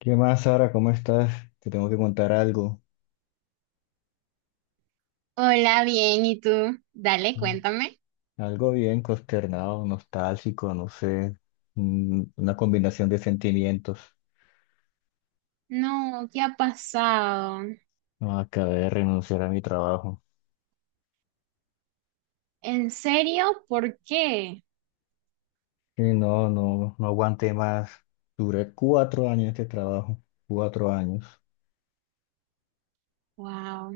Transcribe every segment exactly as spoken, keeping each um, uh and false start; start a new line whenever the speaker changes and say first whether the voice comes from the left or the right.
left: ¿Qué más, Sara? ¿Cómo estás? Te tengo que contar algo.
right: Hola, bien, ¿y tú? Dale,
left: Mm.
right: cuéntame.
left: Algo bien consternado, nostálgico, no sé. mm, Una combinación de sentimientos.
right: No, ¿qué ha pasado?
left: No, acabé de renunciar a mi trabajo.
right: ¿En serio? ¿Por qué?
left: Y no, no, no aguanté más. Duré cuatro años en este trabajo. Cuatro años.
right: Wow.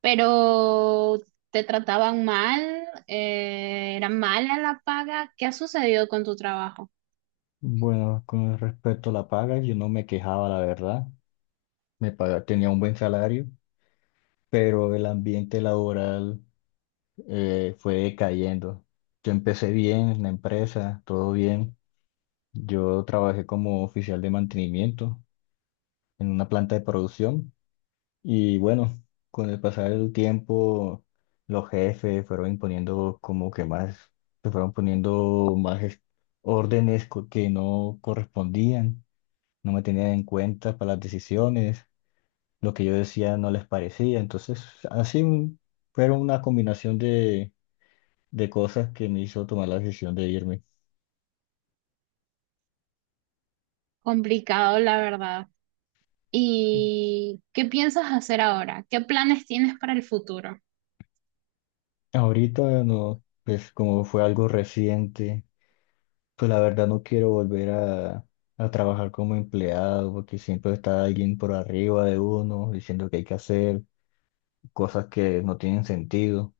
right: Pero te trataban mal, Eh, era mala la paga. ¿Qué ha sucedido con tu trabajo?
left: Bueno, con respecto a la paga, yo no me quejaba, la verdad. Me pagaba, tenía un buen salario, pero el ambiente laboral eh, fue decayendo. Yo empecé bien en la empresa, todo bien. Yo trabajé como oficial de mantenimiento en una planta de producción y bueno, con el pasar del tiempo los jefes fueron imponiendo como que más, se fueron poniendo más es- órdenes co- que no correspondían, no me tenían en cuenta para las decisiones, lo que yo decía no les parecía, entonces así un- fueron una combinación de, de cosas que me hizo tomar la decisión de irme.
right: Complicado, la verdad. ¿Y qué piensas hacer ahora? ¿Qué planes tienes para el futuro?
left: Ahorita no, pues como fue algo reciente. Pues la verdad no quiero volver a, a trabajar como empleado porque siempre está alguien por arriba de uno diciendo que hay que hacer cosas que no tienen sentido.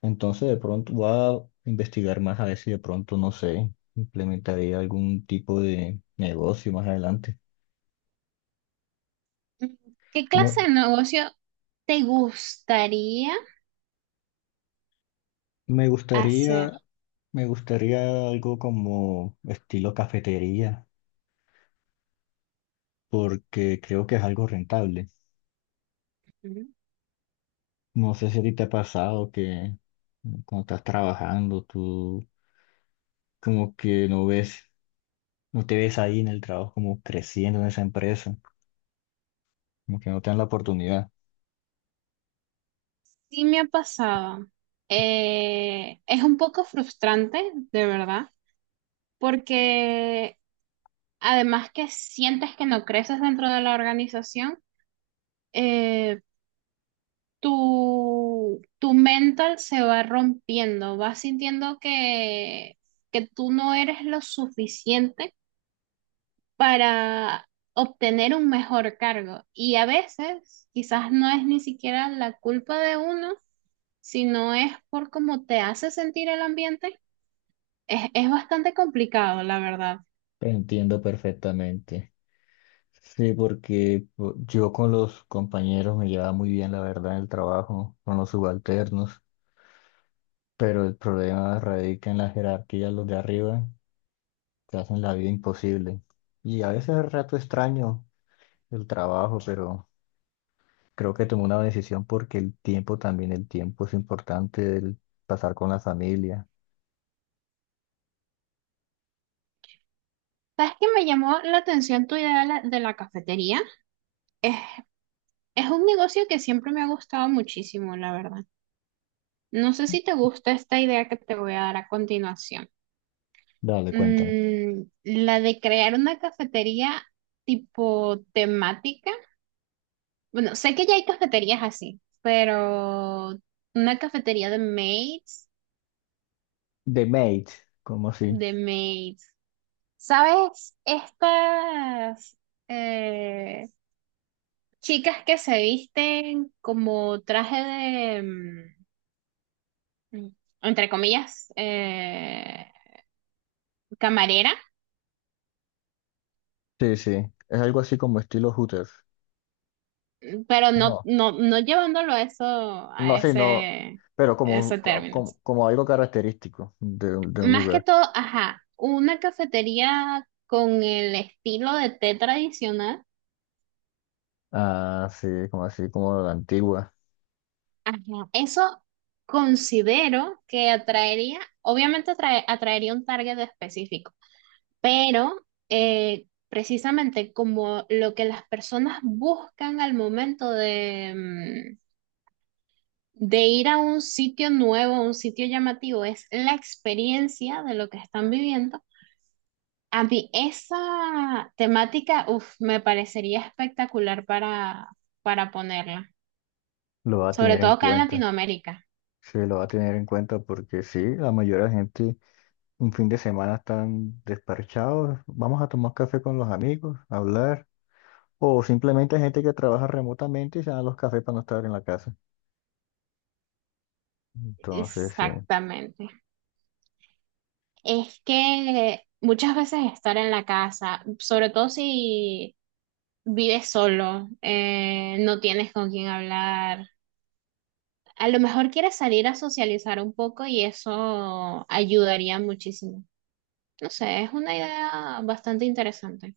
left: Entonces de pronto voy a investigar más a ver si de pronto, no sé, implementaría algún tipo de negocio más adelante.
right: ¿Qué
left: No,
right: clase de negocio te gustaría
left: me gustaría,
right: hacer?
left: me gustaría algo como estilo cafetería porque creo que es algo rentable. No sé si a ti te ha pasado que cuando estás trabajando, tú como que no ves, no te ves ahí en el trabajo como creciendo en esa empresa, como que no te dan la oportunidad.
right: Sí me ha pasado. Eh, es un poco frustrante, de verdad, porque además que sientes que no creces dentro de la organización, eh, tu, tu mental se va rompiendo, vas sintiendo que, que tú no eres lo suficiente para obtener un mejor cargo. Y a veces quizás no es ni siquiera la culpa de uno, sino es por cómo te hace sentir el ambiente. Es, es bastante complicado, la verdad.
left: Te entiendo perfectamente. Sí, porque po- yo con los compañeros me llevaba muy bien, la verdad, en el trabajo, con los subalternos, pero el problema radica en la jerarquía, los de arriba te hacen la vida imposible. Y a veces es rato extraño el trabajo, pero creo que tomé una decisión porque el tiempo también, el tiempo es importante, el pasar con la familia.
right: ¿Sabes qué me llamó la atención tu idea de la, de la cafetería? Es, es un negocio que siempre me ha gustado muchísimo, la verdad. No sé si te gusta esta idea que te voy a dar a continuación.
left: Dale, cuéntame.
right: Mm, la de crear una cafetería tipo temática. Bueno, sé que ya hay cafeterías así, pero una cafetería de maids,
left: The Mate, como así?
right: de maids. ¿Sabes? Estas... eh, Chicas que se visten como traje de, mm, entre comillas, eh, camarera,
left: Sí, sí. Es algo así como estilo Hooters.
right: pero no,
left: No,
right: no, no llevándolo a eso,
left: no,
right: a
left: sí, no.
right: ese,
left: Pero como, un-
right: ese
left: co-
right: término.
left: como, como algo característico de, un- de un
right: Más que
left: lugar.
right: todo, ajá, una cafetería con el estilo de té tradicional,
left: Ah, sí, como así, como la antigua.
right: ajá, eso considero que atraería, obviamente atrae- atraería un target específico. Pero eh, precisamente como lo que las personas buscan al momento de, mm, de ir a un sitio nuevo, a un sitio llamativo, es la experiencia de lo que están viviendo. A mí esa temática, uf, me parecería espectacular para, para ponerla,
left: Lo va a
right: sobre
left: tener en
right: todo acá en
left: cuenta.
right: Latinoamérica.
left: Sí, lo va a tener en cuenta porque sí, la mayoría de gente un fin de semana están despachados. Vamos a tomar café con los amigos, hablar. O simplemente hay gente que trabaja remotamente y se dan los cafés para no estar en la casa. Entonces, sí.
right: Exactamente. Es que muchas veces estar en la casa, sobre todo si vives solo, eh, no tienes con quién hablar. A lo mejor quieres salir a socializar un poco y eso ayudaría muchísimo. No sé, es una idea bastante interesante.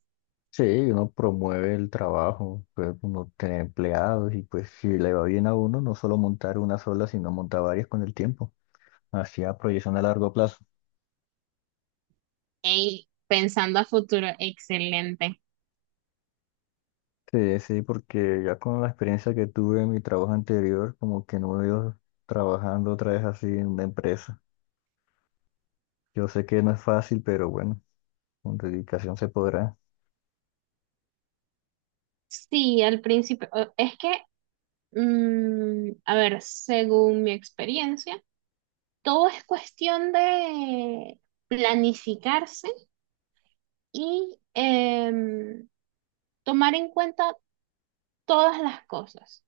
left: Sí, uno promueve el trabajo, pues uno tiene empleados y pues si le va bien a uno, no solo montar una sola, sino montar varias con el tiempo. Hacia proyección a largo plazo.
right: Ey, pensando a futuro, excelente.
left: Sí, sí, porque ya con la experiencia que tuve en mi trabajo anterior, como que no me veo trabajando otra vez así en una empresa. Yo sé que no es fácil, pero bueno, con dedicación se podrá.
right: Sí, al principio, o- es que, mm, a ver, según mi experiencia, todo es cuestión de planificarse y em, tomar en cuenta todas las cosas.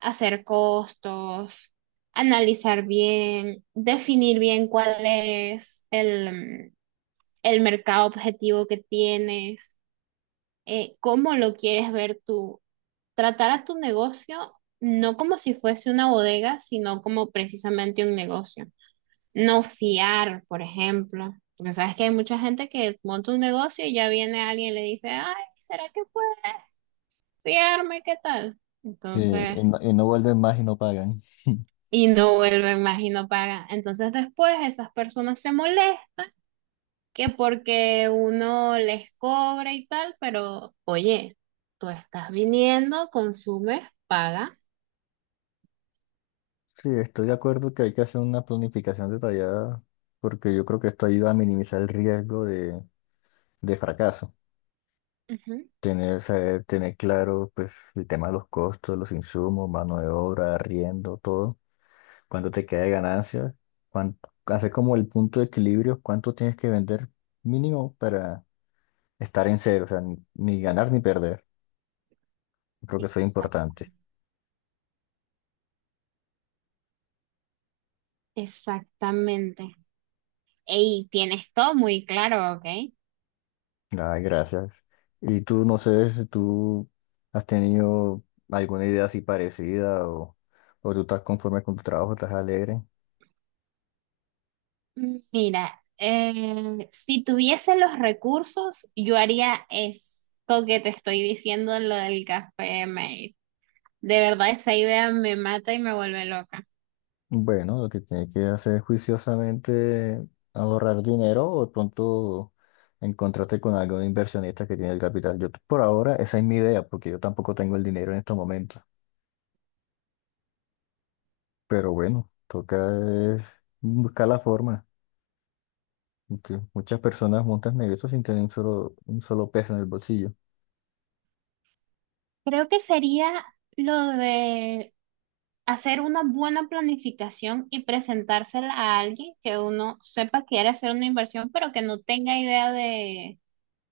right: Hacer costos, analizar bien, definir bien cuál es el, mm, el mercado objetivo que tienes, eh, cómo lo quieres ver tú. Tratar a tu negocio no como si fuese una bodega, sino como precisamente un negocio. No fiar, por ejemplo. Porque sabes que hay mucha gente que monta un negocio y ya viene alguien y le dice, ay, ¿será que puedes fiarme? ¿Qué tal?
left: Sí,
right: Entonces,
left: y no, y no vuelven más y no pagan.
right: y no vuelven más y no pagan. Entonces después esas personas se molestan que porque uno les cobra y tal, pero oye, tú estás viniendo, consumes, pagas.
left: Sí, estoy de acuerdo que hay que hacer una planificación detallada porque yo creo que esto ayuda a minimizar el riesgo de de fracaso.
right: Ujú.
left: Tener, saber, tener claro pues, el tema de los costos, los insumos, mano de obra, arriendo, todo. Cuánto te queda de ganancia. Cuánto, hacer como el punto de equilibrio, cuánto tienes que vender mínimo para estar en cero. O sea, ni, ni ganar ni perder. Creo que eso es
right: Exact-
left: importante.
right: Exactamente. Y tienes todo muy claro, ¿ok?
left: Ay, gracias. Y tú, no sé si tú has tenido alguna idea así parecida o, o tú estás conforme con tu trabajo, estás alegre.
right: Mira, eh, si tuviese los recursos, yo haría esto que te estoy diciendo, lo del café mate. De verdad, esa idea me mata y me vuelve loca.
left: Bueno, lo que tiene que hacer es juiciosamente ahorrar dinero o de pronto encontrarte con algún inversionista que tiene el capital. Yo por ahora esa es mi idea, porque yo tampoco tengo el dinero en estos momentos. Pero bueno, toca es buscar la forma, porque muchas personas montan negocios sin tener un solo, un solo peso en el bolsillo.
right: Creo que sería lo de hacer una buena planificación y presentársela a alguien que uno sepa quiere hacer una inversión, pero que no tenga idea de,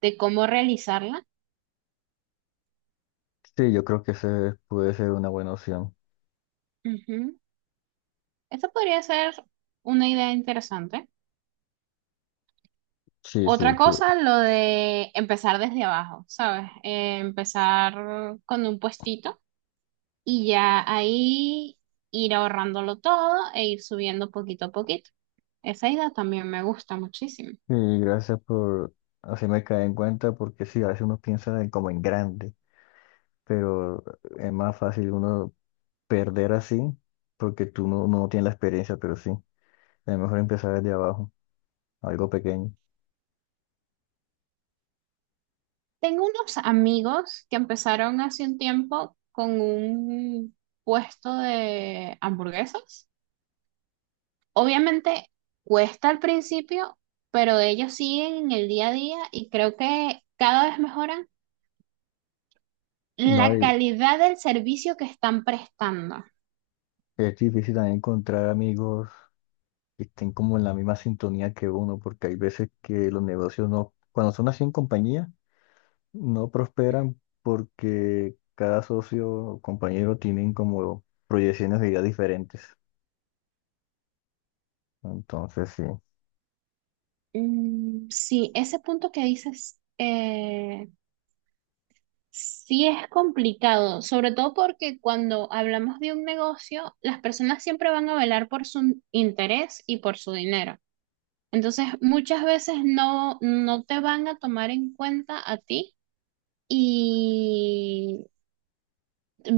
right: de cómo realizarla.
left: Sí, yo creo que esa puede ser una buena opción.
right: Ujú. Esa podría ser una idea interesante.
left: Sí, sí,
right: Otra
left: sí.
right: cosa, lo de empezar desde abajo, ¿sabes? Eh, empezar con un puestito y ya ahí ir ahorrándolo todo e ir subiendo poquito a poquito. Esa idea también me gusta muchísimo.
left: Y gracias por hacerme caer en cuenta, porque sí, a veces uno piensa en como en grande, pero es más fácil uno perder así porque tú no, no tienes la experiencia, pero sí, es mejor empezar desde abajo, algo pequeño.
right: Tengo unos amigos que empezaron hace un tiempo con un puesto de hamburguesas. Obviamente cuesta al principio, pero ellos siguen en el día a día y creo que cada vez mejoran
left: No,
right: la
left: y
right: calidad del servicio que están prestando.
left: es difícil también encontrar amigos que estén como en la misma sintonía que uno, porque hay veces que los negocios no, cuando son así en compañía, no prosperan porque cada socio o compañero tienen como proyecciones de vida diferentes. Entonces, sí,
right: Mm, sí, ese punto que dices, eh, sí es complicado, sobre todo porque cuando hablamos de un negocio, las personas siempre van a velar por su interés y por su dinero. Entonces, muchas veces no, no te van a tomar en cuenta a ti y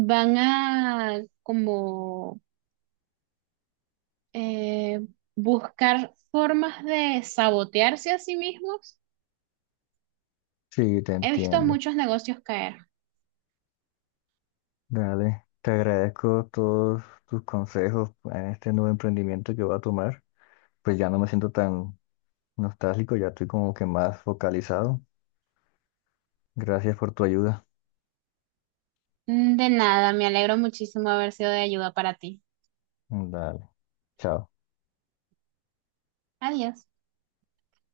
right: van a como eh, buscar formas de sabotearse a sí mismos.
left: sí, te
right: He visto
left: entiendo.
right: muchos negocios caer.
left: Dale, te agradezco todos tus consejos en este nuevo emprendimiento que voy a tomar. Pues ya no me siento tan nostálgico, ya estoy como que más focalizado. Gracias por tu ayuda.
right: Mm, De nada, me alegro muchísimo haber sido de ayuda para ti.
left: Dale, chao.
right: Adiós.